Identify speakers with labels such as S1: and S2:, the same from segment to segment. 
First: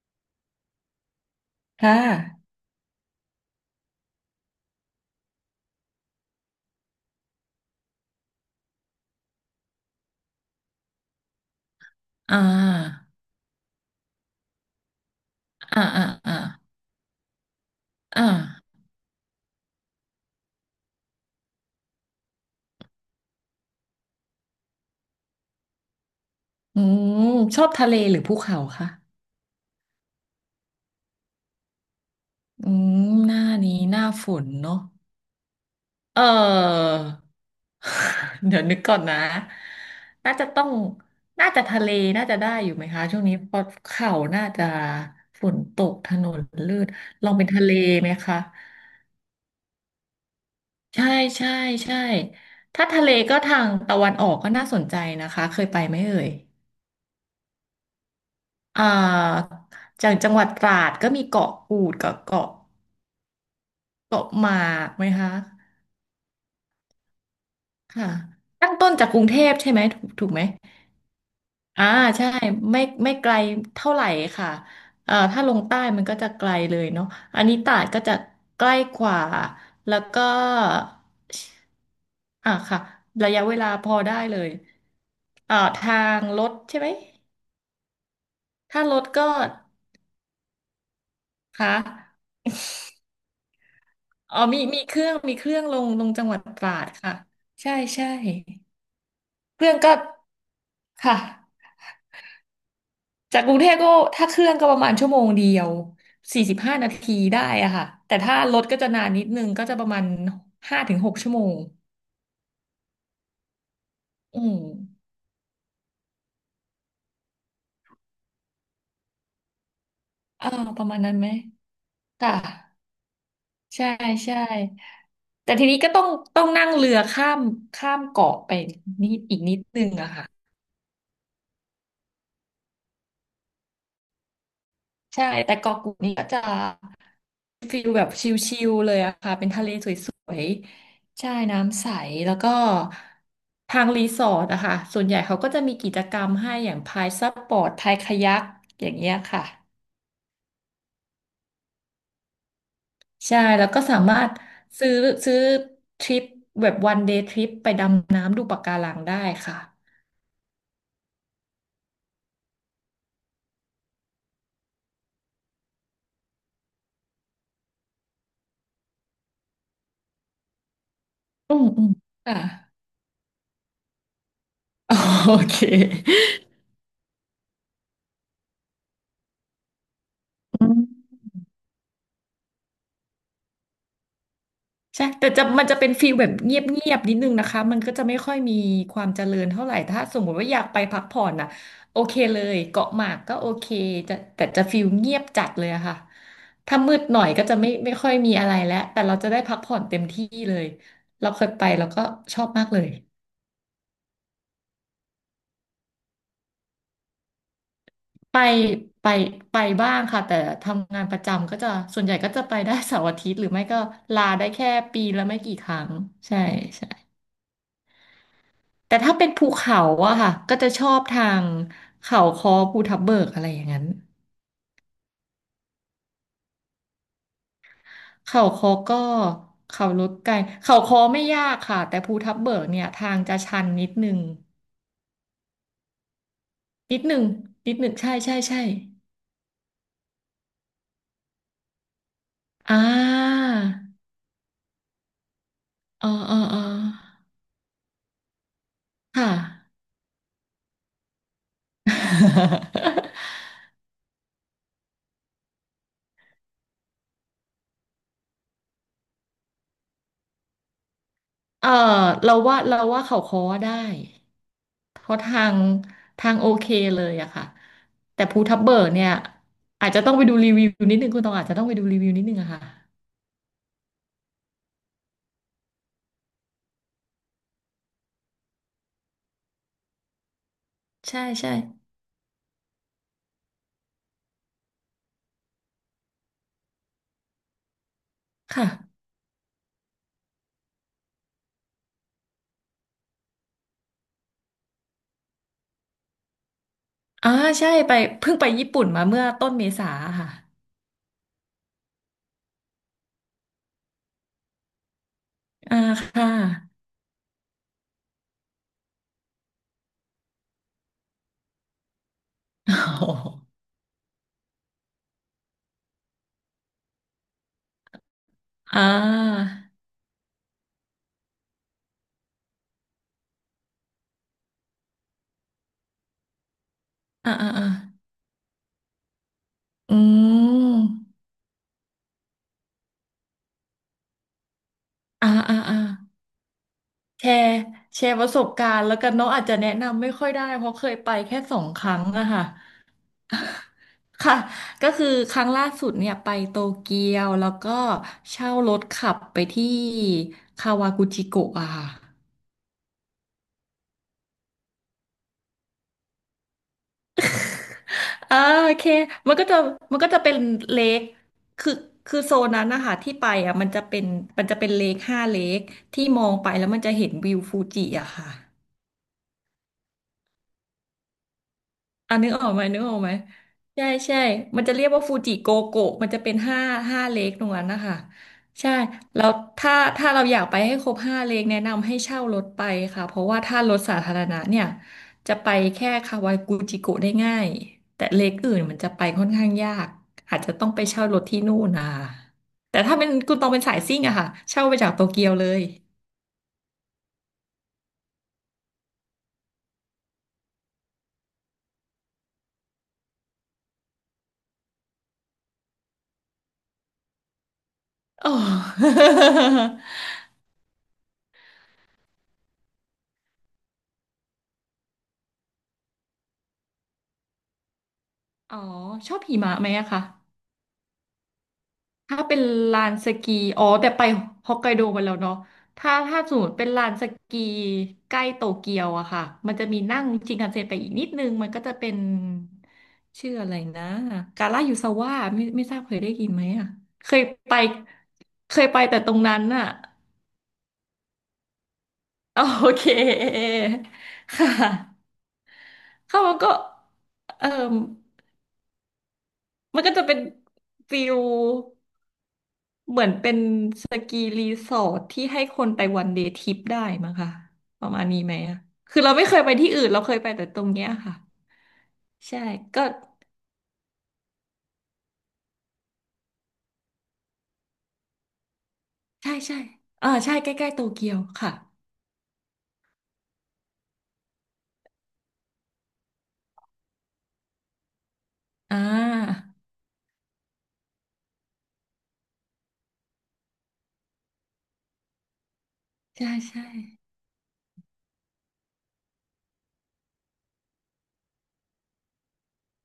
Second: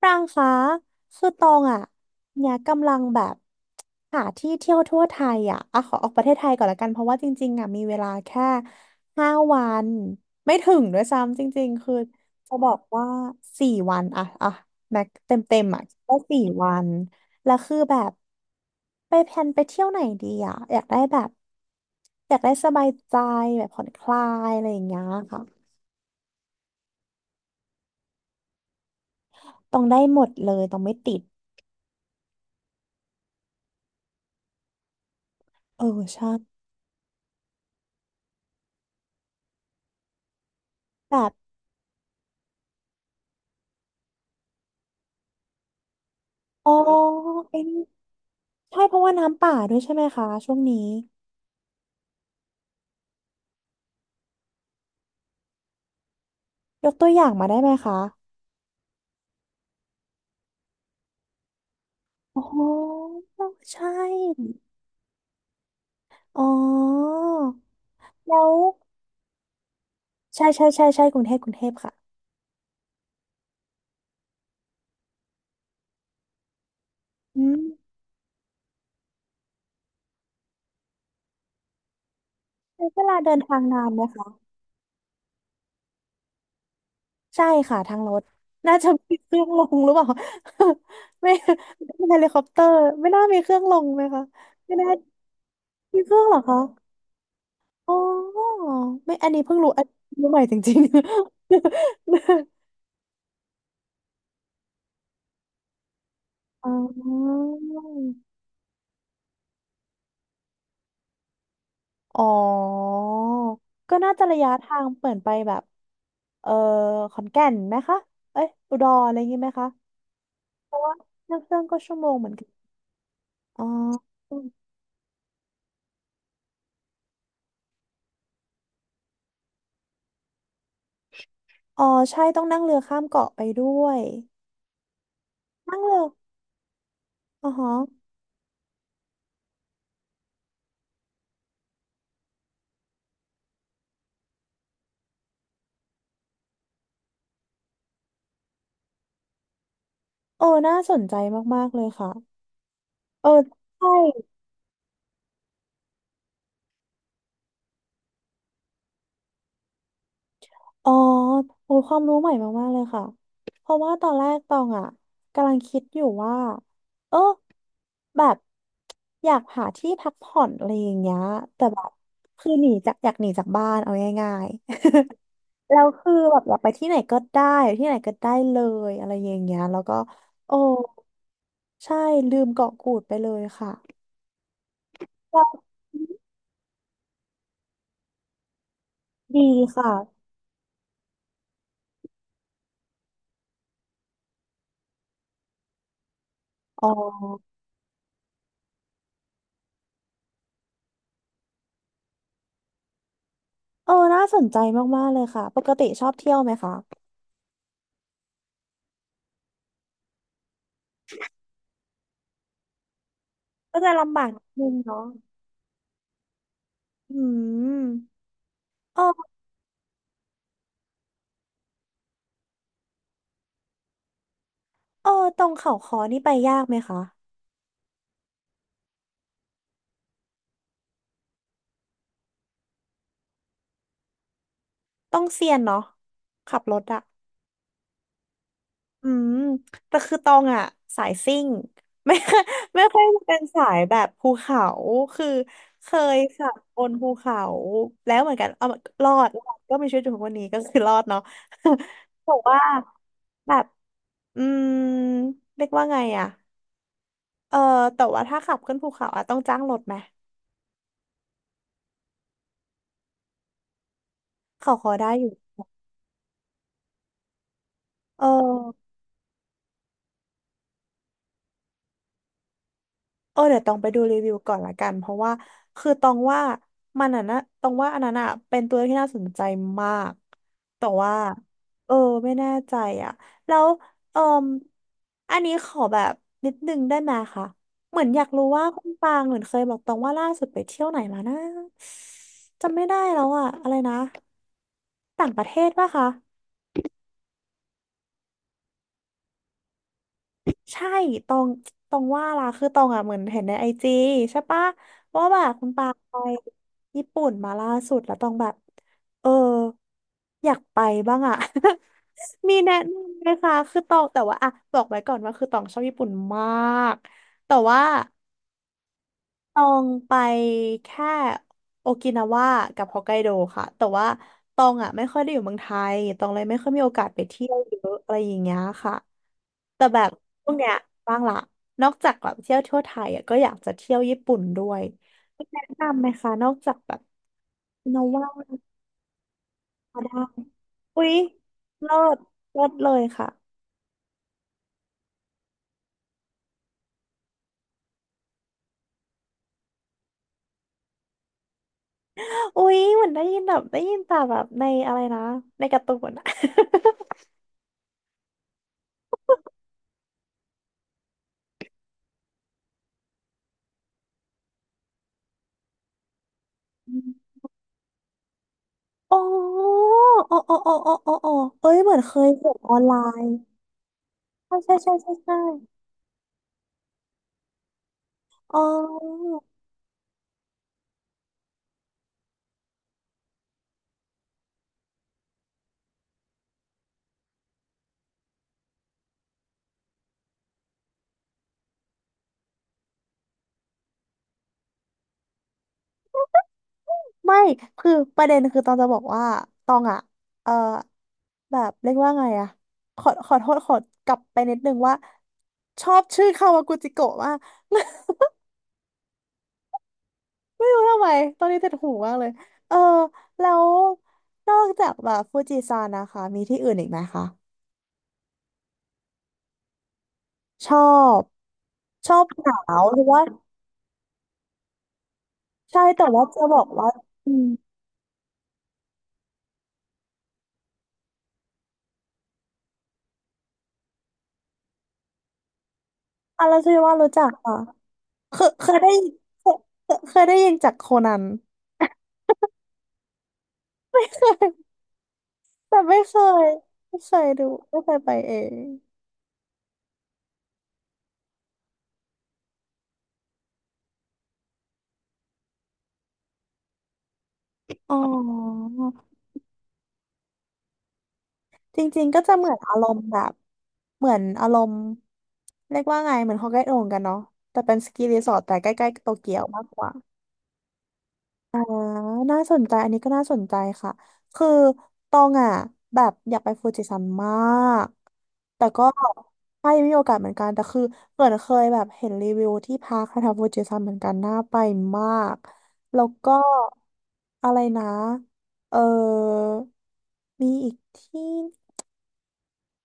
S1: ปรางคะคือตองอ่ะ
S2: ค่ะ
S1: เนี่ยกำลังแบบหาที่เที่ยวทั่วไทยอ่ะอ่ะขอออกประเทศไทยก่อนละกันเพราะว่าจริงๆอ่ะมีเวลาแค่ห้าวันไม่ถึงด้วยซ้ำจริงๆคือ
S2: อ่
S1: จะบอก
S2: า
S1: ว่าสี่วันอ่ะอ่ะแม็กเต็มเต็ม
S2: อ่า
S1: อ่ะ
S2: อ่า
S1: ก็
S2: อ่า
S1: สี่วันแล้วคือแบบ
S2: อ่า
S1: ไปแพลนไปเที่ยวไหนดีอ่ะอยากได้แบบอยากได้สบายใจแบบผ่อนคลายอะไรอย่างเงี้ยค่ะ
S2: อืมชอบทะเลหรือภูเขาคะ
S1: ต้องได้หมดเลยต้องไม่ติด
S2: อืมหน้านี้หน้าฝนเนาะ
S1: เออ
S2: เอ
S1: ใช่
S2: อ เดี๋ยวนึกก่อนนะน่าจะต้อง
S1: แบบ
S2: น่าจะทะเลน่าจะได้อยู่ไหมคะช่วงนี้เพราะเขาน่าจะฝนตกถนน
S1: อ๋อ
S2: ลื่นลองเป็น
S1: ไอ้
S2: ทะเล
S1: นี่
S2: ไหมคะ
S1: ใช่เพราะว่าน้ำป่าด้วยใช่ไหมคะช่วงนี้
S2: ใช่ใช่ใช่ถ้าทะเลก็ทางตะวันออกก็น่าสนใจนะคะเคยไปไหมเอ่ย
S1: ยกตัวอย่างมาได้ไหมคะ
S2: อ่าจากจังหวัดตราดก็มีเกาะกูดกับ
S1: โอ้
S2: เกาะ
S1: โหใช
S2: เกาะหมา
S1: ่
S2: กไหมคะ
S1: อ๋อ
S2: ค่ะ
S1: แล้ว
S2: ตั้งต้นจากกรุงเทพใช่ไหมถูกถูกไหม
S1: ใช่ใช่ใช่ใช่กรุงเทพกรุงเทพ
S2: อ่า
S1: ค่ะ
S2: ใช่ไม่ไม่ไกลเท่าไหร่ค่ะถ้าลงใต้มันก็จะไกลเลยเนาะอั
S1: อื
S2: นนี้
S1: ม
S2: ตราดก็จะใกล้กว่าแล้วก็ค่ะ
S1: ใช้เวลา
S2: ระ
S1: เดิน
S2: ยะเว
S1: ทาง
S2: ลา
S1: นา
S2: พ
S1: น
S2: อ
S1: ไหม
S2: ได้
S1: คะ
S2: เลยทางรถใช่ไหม
S1: ใช่ค่ะทางรถน่า
S2: ถ้า
S1: จะ
S2: รถ
S1: มีเค
S2: ก็
S1: รื่องลงหรือเปล่า ไม่
S2: ค่
S1: ไม่เฮลิ
S2: ะ
S1: คอปเตอร์ไม่น่ามีเครื่องลงไหมคะ
S2: อ๋อมี
S1: ไม่
S2: มี
S1: น่า
S2: เครื่องลง
S1: มี
S2: ลง
S1: เครื่อ
S2: จั
S1: ง
S2: ง
S1: เห
S2: ห
S1: ร
S2: วั
S1: อ
S2: ด
S1: คะ
S2: ตราดค่ะใช่
S1: อ๋
S2: ใช่
S1: อไม่อันนี้เพิ่ง
S2: เค
S1: รู้
S2: รื่อง
S1: อัน
S2: ก็
S1: นี้รู้ใหม่จริง
S2: ค่ะ
S1: ๆ
S2: จากกรุงเทพก็ถ้าเครื่องก็ประมาณชั่วโมงเดียวสี่สิบ
S1: อ๋
S2: ห้านาทีได้
S1: อ
S2: อะค่ะแต่ถ้ารถก็จะนานนิดนึงก็จะประมาณ5-6 ชั่วโมง
S1: อ๋อ ก็น่าจะระ
S2: อื
S1: ยะ
S2: ม
S1: ทางเปลี่ยนไปแบบ เออขอนแก่นไหมคะ เอ้ยอุดรอะไรอย่างงี้ไหมคะ
S2: อ่าประมาณนั้นไหม
S1: นั่งเครื่องก็ชั่วโมงเหมื
S2: ค่ะ
S1: อนกัน อ๋อ
S2: ใช่ใช่
S1: อ
S2: แต่ทีนี้ก็ต้องนั่งเรือข้ามเกาะไปนิดอีกนิดนึงอะค่ะ
S1: ๋อใช่ต้องนั่งเรือข้ามเกาะไปด้วย
S2: ใช่แต่
S1: นั่
S2: เกาะ
S1: ง
S2: กู
S1: เรื
S2: ด
S1: อ
S2: นี่ก็จะ
S1: อ๋อฮะ
S2: ฟิลแบบชิลๆเลยอะค่ะเป็นทะเลสวยๆใช่น้ำใสแล้วก็ทางรีสอร์ทอะค่ะส่วนใหญ่เขาก็จะมีกิจกรรมให้อย่างพายซับปอร์ตพายคายักอย่างเงี้ยค่ะ
S1: เออ น่าสนใจมากๆเลยค่ะ เออ
S2: ใช่แล้วก็
S1: ใช่
S2: สามารถซื้อซื้อทริปแบบวันเดย์ทริปไปดำน้ำดูปะการังได้ค่ะ
S1: อ๋อโอ้ยความรู้ใหม่มากๆเลยค่ะเพราะว่าตอนแรกตองอ่ะกำลังคิดอยู่ว่าเออแบบอยากหาที่พักผ่อนอะไรอย่างเงี้ย
S2: อื
S1: แต่
S2: ม
S1: แบ
S2: อื
S1: บ
S2: มค่ะ
S1: คือหนีจากอยากหนีจากบ้านเอาง่าย
S2: โอเค
S1: ๆ แล้วคือแบบอยากไปที่ไหนก็ได้อยู่ที่ไหนก็ได้เลยอะไรอย่างเงี้ยแล้วก็โอ้ใช่ลืมเกาะกูดไปเลยค่ะ
S2: ใช่แต่
S1: แล้
S2: จะ
S1: ว
S2: มันจะเป็นฟีลแบบเงียบๆนิดนึงนะคะมันก็จะไม่ค่อยมีความเจริ
S1: ดี
S2: ญเท่าไหร่ถ้าส
S1: ค่ะ
S2: มมุติว่าอยากไปพักผ่อนน่ะโอเคเลยเกาะหมากก็โอเคจะแต่จะฟีลเงียบจัดเลยอะค่ะถ้า
S1: อ๋อ
S2: มืดหน่อยก็จะไม่ไม่ค่อยมีอะไรแล้วแต่เราจะได้พักผ่อนเต็มที่เลยเราเคยไปแล้วก็ชอบมากเลย
S1: เออน่าสนใจมากๆเลยค่ะปกติชอบเที่ยวไหมคะ
S2: ไปไปไปบ้างค่ะแต่ทำงานประจำก็จะส่วนใหญ่ก็จะไปได้เสาร์อาทิตย์หรือไม่
S1: ก็
S2: ก็
S1: จะลำบา
S2: ลา
S1: กนิ
S2: ได้
S1: ดนึ
S2: แค่
S1: งเนาะ
S2: ปีละไม่กี่ครั้งใช่
S1: อืม
S2: แต่ถ้าเป็น
S1: เออ
S2: ภูเขาอะค่ะก็จะชอบทางเขาคอภูทับเบิกอะไรอย่างนั้น
S1: เออตรงเขาคอนี่ไปยากไหมคะ
S2: เขาคอก็เขาลดไกลเขาคอไม่ยากค่ะแต่ภูทับเบิกเนี่ยทางจะชันนิดนึง
S1: ต้องเซียนเนาะขับรถ
S2: นิ
S1: อะ
S2: ดนึงใช่ใช่ใช่
S1: อืมแต่คือตองอะสายซิ่ง ไม่ค่อย
S2: อ่
S1: ไม่ค่อยเป็น
S2: า
S1: สายแบบภูเขาคือเค
S2: อ๋อ
S1: ย
S2: อ๋อ
S1: ขับ
S2: อ๋อ
S1: บนภูเขาแล้วเหมือนกันเอารอด
S2: ค่ะ
S1: รอดก็มีชีวิตอยู่ทุกวันนี้ก็คือรอดเนาะ บอกว่า แบบ อืมเรียกว่าไงอะเออแต่ว่าถ้าขับขึ้นภูเขาอะต้องจ้างรถไหม
S2: เออเราว่าเขาค้อได้
S1: เขาขอ
S2: เพ
S1: ได้
S2: ราะ
S1: อยู่
S2: ทางโอเคเลยอะค่ะ
S1: เอ
S2: แต่ภูทับเบิก
S1: อ
S2: เนี่ยอาจจะต้องไปดูรีวิวนิดนึงคุณตองอาจจะต้องไปดูรีวิวนิดนึงอะค่ะ
S1: เออเดี๋ยวต้องไปดูรีวิวก่อนละกันเพราะว่าคือตองว่ามันอ่ะนะตองว่าอันนั้นอ่ะเป็นตัวที่น่าสนใจมากแต่ว่า
S2: ใช่ใช่
S1: เออไม่แน่ใจอ่ะแล้วเออมอันนี้ขอแบบนิดนึงได้ไหมคะเหมือนอยากรู้ว่าคุณ
S2: ค่ะ
S1: ปางเหมือนเคยบอกตองว่าล่าสุดไปเที่ยวไหนมานะจำไม่ได้แล้วอ่ะอะไรนะต่างประเทศปะคะ
S2: อ่าใช่ไปเพิ่งไปญี่ปุ่นมาเมื่อต้นเมษาค่ะ
S1: ใช่ตองตองว่าล่ะคือตองอ่ะเหมือนเห็นในไอจีใช่ปะว่าแบบคุณ
S2: อ่า
S1: ปาไป
S2: ค่ะ
S1: ญี่ปุ่นมาล่าสุดแล้วตองแบบเอออยากไปบ้างอ่ะ มีแนะ
S2: โอ้
S1: นำไห
S2: โห
S1: มคะคือตองแต่ว่าอ่ะบอกไว้ก่อนว่าคือตองชอบญี่ปุ่นมาก แต่ว่า
S2: อ่า
S1: ตองไปแค่โอกินาวากับฮอกไกโดค่ะแต่ว่าตองอ่ะไม่ค่อยได้อยู่เมืองไทยตองเลยไม่ค่อยมีโอกาสไป
S2: อ่า
S1: เที่
S2: อ่า
S1: ยว
S2: อ่า
S1: เยอะอะไรอย่างเงี้ยค่ะแต่
S2: อื
S1: แบบช่วงเนี้ย
S2: ม
S1: บ้างละนอกจากแบบเที่ยวทั่วไทยอ่ะก็อยากจะเที่ยวญี่ปุ่นด้วย
S2: อ่าอ่า
S1: แนะ
S2: อ่า
S1: นำไหมคะนอกจากแบบ
S2: แชร์
S1: นา
S2: ป
S1: วา
S2: ระสบการณ์แล้วกันเนาะอาจจะแนะ
S1: ก็
S2: นำไม่
S1: ได้
S2: ค่อยได้เพราะเคย
S1: อุ๊
S2: ไป
S1: ย
S2: แค่สองค
S1: เลิ
S2: รั้ง
S1: ศ
S2: อะค่ะ
S1: เลิศเลยค่ะ
S2: ค่ะก็คือครั้งล่าสุดเนี่ยไปโตเกียวแล้วก็เช่ารถขับไปที่คาวากุจิโกะอะค่ะ
S1: อุ๊ยเหมือนได้ยินแบบได้ยินแต่แบบในอะไรนะในการ์ตูนอะ
S2: อ่าโอเคมันก็จะมันก็จะเป็นเลคคือคือโซนนั้นนะคะที่ไปอ่ะมันจะเป็นเลคห้าเลคที่มองไปแล้วมันจะเห็นวิ วฟูจิอะค่ะ
S1: โอ๋ออ๋อ อ๋ออ๋ออ๋ออโอเอ้ย เหมือนเค
S2: อ่ะ
S1: ย
S2: นึกออ
S1: เห็
S2: ก
S1: น
S2: ไหม
S1: ออนไลน์
S2: ใช่ใช่
S1: ใช่
S2: มันจะ
S1: ใช่
S2: เรียก
S1: ใช่
S2: ว่า
S1: ใช่
S2: ฟูจิ
S1: ใช่
S2: โกโกะมันจะเป็นห้าเลคตรงนั้นนะคะ
S1: อ๋
S2: ใช่แล้ว
S1: อ
S2: ถ้าเราอยากไปให้ครบห้าเลคแนะนำให้เช่ารถไปค่ะเพราะว่าถ้ารถสาธารณะเนี่ยจะไปแค่คาวากุจิโกะได้ง่ายแต่เลคอื่นมันจะไปค่อนข้างยากอาจจะต้องไปเช่ารถที่นู่นนะคะแต่ถ้าเป็นคุณต้องเป็นสายซิ่งอะค่ะเช่าไปจากโตเกียวเลย
S1: ไม่ คือประเด็นคือตองจะบอกว่า ตองอะเออแบบเรียกว่าไงอะขอขอโทษขอกลับไปนิดนึงว่า ชอบชื่อคาวากุจิโกะมาก
S2: อ๋อ
S1: ไม่รู้ทำไม ตอนนี้ติดหูมากเลย เออ แล้ว นอกจากแบบฟูจิซานนะคะ มีที่อื่นอีกไหมคะ
S2: อ๋อชอบหิมะไหมอะคะ
S1: ชอบ ชอ
S2: ถ้า
S1: บ
S2: เป็น
S1: หนา
S2: ลา
S1: ว
S2: น
S1: หรือ
S2: ส
S1: ว่า
S2: กีอ๋อแต่ไปฮอกไกโดมาแล้วเนาะ
S1: ใช่
S2: ถ้า
S1: แต่ว่า
S2: สม
S1: จะ
S2: ม
S1: บ
S2: ติ
S1: อ
S2: เป็
S1: ก
S2: นลา
S1: ว่า
S2: นส
S1: อื
S2: กี
S1: ม
S2: ใกล้โตเกียวอะค่ะมันจะมีนั่งชินคันเซ็นไปอีกนิดนึงมันก็จะเป็นชื่ออะไรนะกาลายูซาวะไม่ทราบเคยได้ยินไหม
S1: อะไร
S2: อะ
S1: ที่ว่า
S2: เค
S1: รู้
S2: ย
S1: จักอ่ะ
S2: ไป
S1: เคยเคยได้
S2: แต่
S1: ยิน
S2: ตรงนั้น
S1: เคย
S2: อะ
S1: เคยได้ยินจากโคนัน
S2: โอเค
S1: เค
S2: ค่ะ
S1: ยแต่ไม่เค
S2: เข้ามัน
S1: ย
S2: ก็
S1: ไม่เคย
S2: เออ
S1: ดูไม่เคยไปเอง
S2: มันก็จะเป็นฟิลเหมือนเป็นสกีรีสอร์ทที่ให้คนไปวันเดย์ทริปได้มั้งค่ะประ
S1: อ๋
S2: มาณนี้ไหมอะ
S1: อ
S2: คือเราไม่เคยไปที่อื่นเราเคยไปแต่ตรงเนี้ยค่ะ
S1: จริงๆก็จะ
S2: ใช่
S1: เหมือนอา
S2: ก็
S1: รมณ์แบบเหมือนอารมณ์เรียกว่าไงเหมือนฮอกไกโดเหมือนกันเนาะแต่เป็นสกีรีสอร์ทแต่ใกล้ๆโต
S2: ใช่
S1: เกียว
S2: ใช่
S1: มากกว่า
S2: ใช่ใกล้ๆโตเกียวค่ะ
S1: อ่าน่าสนใจอันนี้ก็น่าสนใจค่ะ คือตองอ่ะแบบอยากไปฟูจิซันมาก แต่
S2: อ่
S1: ก็
S2: า
S1: ใช่มีโอกาสเหมือนกันแต่คือเหมือนเคยแบบเห็นรีวิวที่พักแถวๆฟูจิซันเหมือนกันน่าไปมาก แล้ว
S2: ใช่
S1: ก็
S2: ใช่
S1: อะไรนะเออ มีอีกที่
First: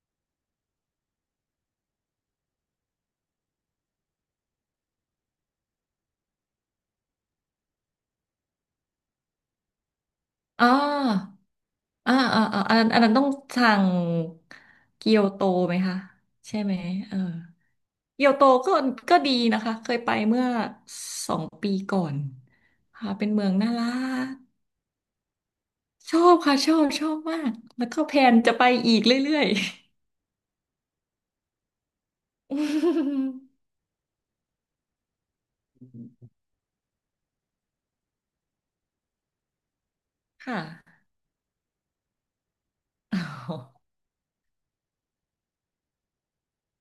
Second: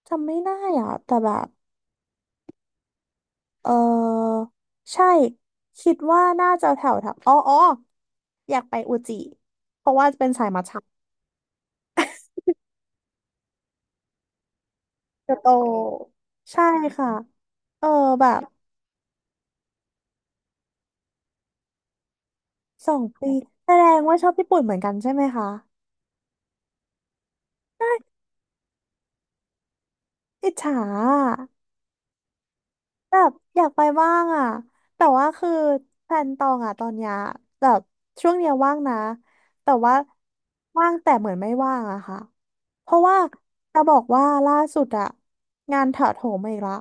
S1: จำไม่ได้อ่ะแต่แบบเออใช่คิดว่าน่าจะแถวแถวอ๋ออ๋ออยากไปอุจิเพราะว่าเป็นสายมัท
S2: อ๋
S1: ฉะ
S2: ออันนั้นต้องสั่งเกียว
S1: เกียว
S2: โต
S1: โต
S2: ไหมคะ ใช่
S1: ใช่
S2: ไหม
S1: ค่ะ
S2: เออ
S1: เออ
S2: เกี
S1: แบ
S2: ยว
S1: บ
S2: โตก็ดีนะคะ เคยไปเมื่อ2 ปีก่อน
S1: สอง
S2: ค่ะ เป็น
S1: ปี
S2: เมืองน่า
S1: แสด
S2: รั
S1: งว่าชอบ
S2: ก
S1: ญี่ปุ่นเหมือนกันใช่ไหมคะ
S2: ชอบค่ะ ชอบ ชอบมาก แล้วก็
S1: ใช่
S2: แพลนจะไปอีกเรื่อย
S1: อิจฉาอะแบบอยากไปบ้างอ่ะแต่ว่าคือแพลนตองอ่ะตอนเนี้ยแบบช่วงเนี้ยว่างนะแต่ว่า
S2: ๆ ค่ะ
S1: ว่างแต่เหมือนไม่ว่างอะค่ะเพราะว่า
S2: อ
S1: จะ
S2: อ
S1: บอกว่าล่าสุดอะงานถาโถมมาอีกละ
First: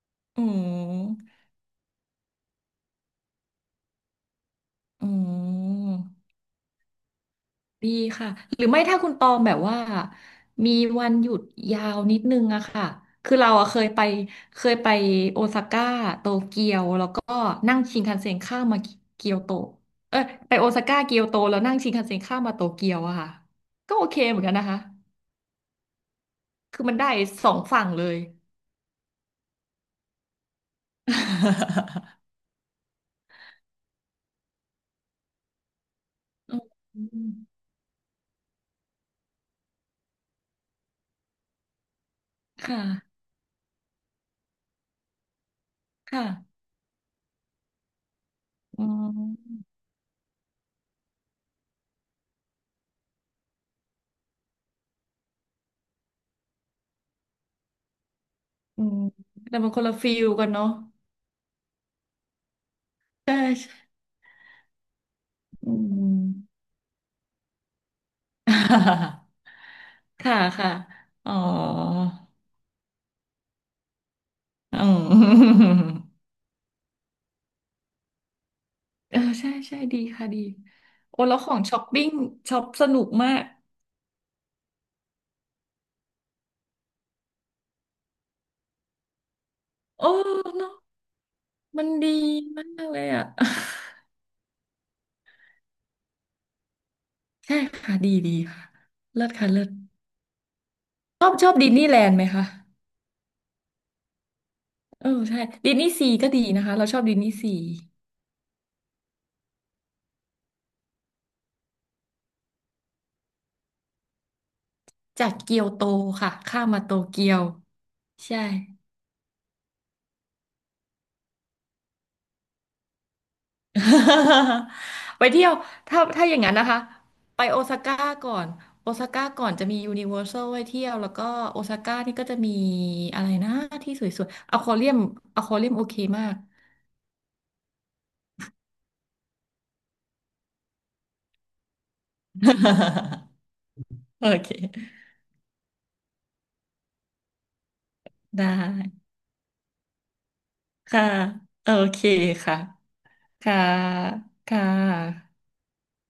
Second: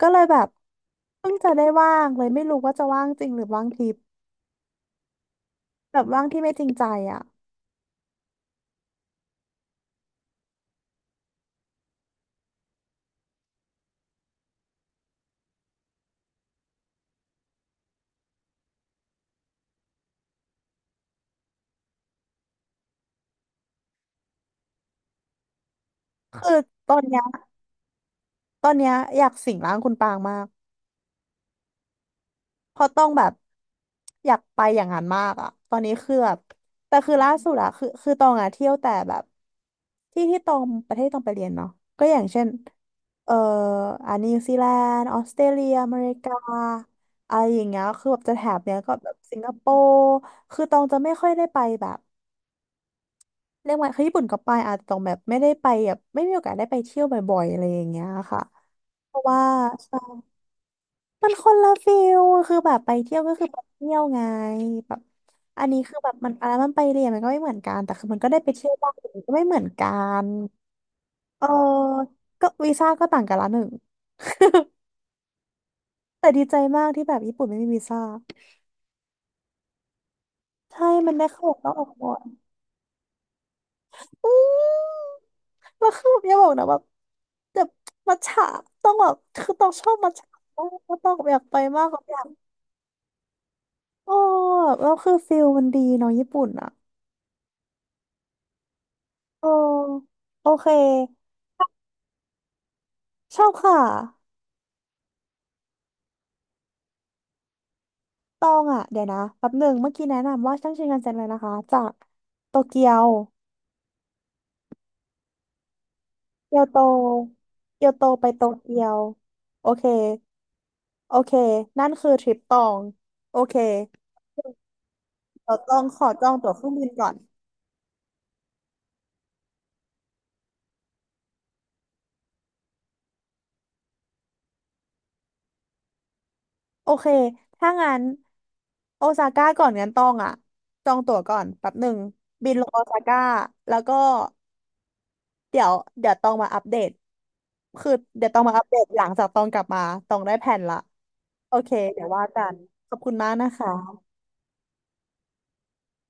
S1: ก็เลยแบ
S2: อื
S1: บเพิ่
S2: ม
S1: งจะได้ว่างเลยไม่รู้ว่าจะว่างจริงหรือว่างทิพย์
S2: อื
S1: แบบว่า
S2: ม
S1: งที่ไม่จริงใจอะ
S2: ดีค่ะหรือไม่ถ้าคุณตองแบบว่ามีวันหยุดยาวนิดนึงอะค่ะคือเราอะเคยไปเคยไปโอซาก้าโตเกียวแล้วก็นั่งชินคันเซ็นข้ามมาเกียวโตเออไปโอซาก้าเกียวโตแล้วนั่งชินคันเซ็นข้ามมาโตเกียวอะค่ะก็โอเคเหมือนกันนะคะคือ
S1: ต
S2: มั
S1: อ
S2: น
S1: น
S2: ได้
S1: เนี้ย
S2: สองฝั่งเลย
S1: ตอนเนี้ยอยากสิงร่างคุณปางมาก เพราะต้องแบบอยากไปอย่างนั้นมากอะตอนนี้คือแบบแต่
S2: อื
S1: คือ
S2: ม
S1: ล่าสุดอะคือตองอะเที่ยวแต่แบบที่ที่ตองประเทศที่ตองไปเรียนเนาะก็อย่างเช่น
S2: ค่ะ
S1: เอ่ออันนิวซีแลนด์ออสเตรเลียอเมริ
S2: ค
S1: กา
S2: ่ะ
S1: อะไรอย่างเงี้ยคือแบบจะแถบเนี้ย
S2: อื
S1: ก็แบบสิงคโป
S2: ม
S1: ร์คือตองจะไม่ค่อยได้ไปแบบเรียกว่าคือญี่ปุ่นก็ไปอาจจะตองแบบไม่ได้ไปแบบไม่มีโอกาสได้ไปเที่ยวบ่อยๆอะไรอย่างเงี้ยค่ะ
S2: อืม
S1: เพราะว่า
S2: แต่มันคนละฟิลกันเนาะ
S1: มันคนละฟิลคือแบบไปเที่ยวก็
S2: ใช่
S1: คือไปเที่
S2: ใช่
S1: ยวไงแบบอัน
S2: อื
S1: นี้คือแบบ
S2: ม
S1: มันอะไรมันไปเรียนมันก็ไม่เหมือนกันแต่คือมันก็ได้ไปเที่ยวบ้างแต่มันก็ไม่ เหมือนกัน
S2: ค่ะค่ะ อ๋อ
S1: เออก็วีซ่าก็ต่างกันละหนึ่ง
S2: อ๋อ
S1: แต่ดีใจมากที่แบบญี่ปุ่นไม่มีวีซ่า
S2: เออใช่ใช่ดีค่ะดี
S1: ใช่มัน
S2: โอ้
S1: ได้
S2: แล้วข
S1: เข้าอ
S2: อ
S1: อก
S2: ง
S1: นอก
S2: ช้อ
S1: อ
S2: ป
S1: อกหม
S2: ปิ้ง
S1: ด
S2: ช็อปสนุกมาก
S1: อืมแล้วคืออย่าบอกนะแบบแบบมัทฉะต้องแบบคือต้องชอบ
S2: โอ้
S1: มัทฉะต้อง
S2: เนาะ
S1: ต้องอยากไปมา
S2: มั
S1: ก
S2: น
S1: ก็
S2: ดี
S1: อยาก
S2: มากเลยอ่ะ
S1: โอ้แล้วคือฟิลมันดีเนาะญี่ปุ่นอะ
S2: ใช่ค่ะดีดีค่ะเลิศ
S1: โอ
S2: ค่ะเลิศ
S1: โอเค
S2: ชอบชอบดิสนีย์แลนด์ไหมคะ
S1: ชอบค่ะ
S2: เออใช่ดิสนีย์ซีก็ดีนะคะเราชอบดิสนีย์ซี
S1: ตองอ่ะเดี๋ยวนะแป๊บหนึ่งเมื่อกี้แนะนำว่าชั้งชินกันเซ็นเลยนะคะจากโตเกียว
S2: จากเกียวโตค่ะ
S1: เกี
S2: ข้า
S1: ยว
S2: ม
S1: โต
S2: มาโตเกียว
S1: เกียวโตไป
S2: ใช่
S1: โตเกียวโอเคโอเคนั่นคือทริปตองโอเค
S2: ไปเที่ย
S1: เดี๋
S2: ว
S1: ยวตองข
S2: ถ้า
S1: อจอ
S2: อ
S1: ง
S2: ย่าง
S1: ตั๋
S2: นั้
S1: ว
S2: น
S1: เค
S2: นะ
S1: รื่อง
S2: คะ
S1: บินก่อน
S2: ไปโอซาก้าก่อนโอซาก้าก่อนจะมียูนิเวอร์แซลไว้เที่ยวแล้วก็โอซาก้านี่ก็จะมีอะไรนะที่สวยๆอควาเรียมอควาเรียมโอเคมาก
S1: โอเคถ้างั้นโอซาก้าก่อนงั้นตองอ่ะจองตั๋วก่อนแป๊บหนึ่งบินลงโอซาก้าแล้วก็
S2: โอเค
S1: เดี๋ยวเดี๋ยวต้องมาอัปเดตคือเดี๋ยวต้อง
S2: ได้
S1: มาอัปเดตหลังจากตองกลับมาตองได้แผนละ
S2: ค่ะ
S1: โอ
S2: โอ
S1: เค
S2: เค
S1: เดี๋ยวว่ากัน
S2: ค่ะ
S1: ขอบคุณมากนะ
S2: ค่ะ
S1: คะ
S2: ค่ะ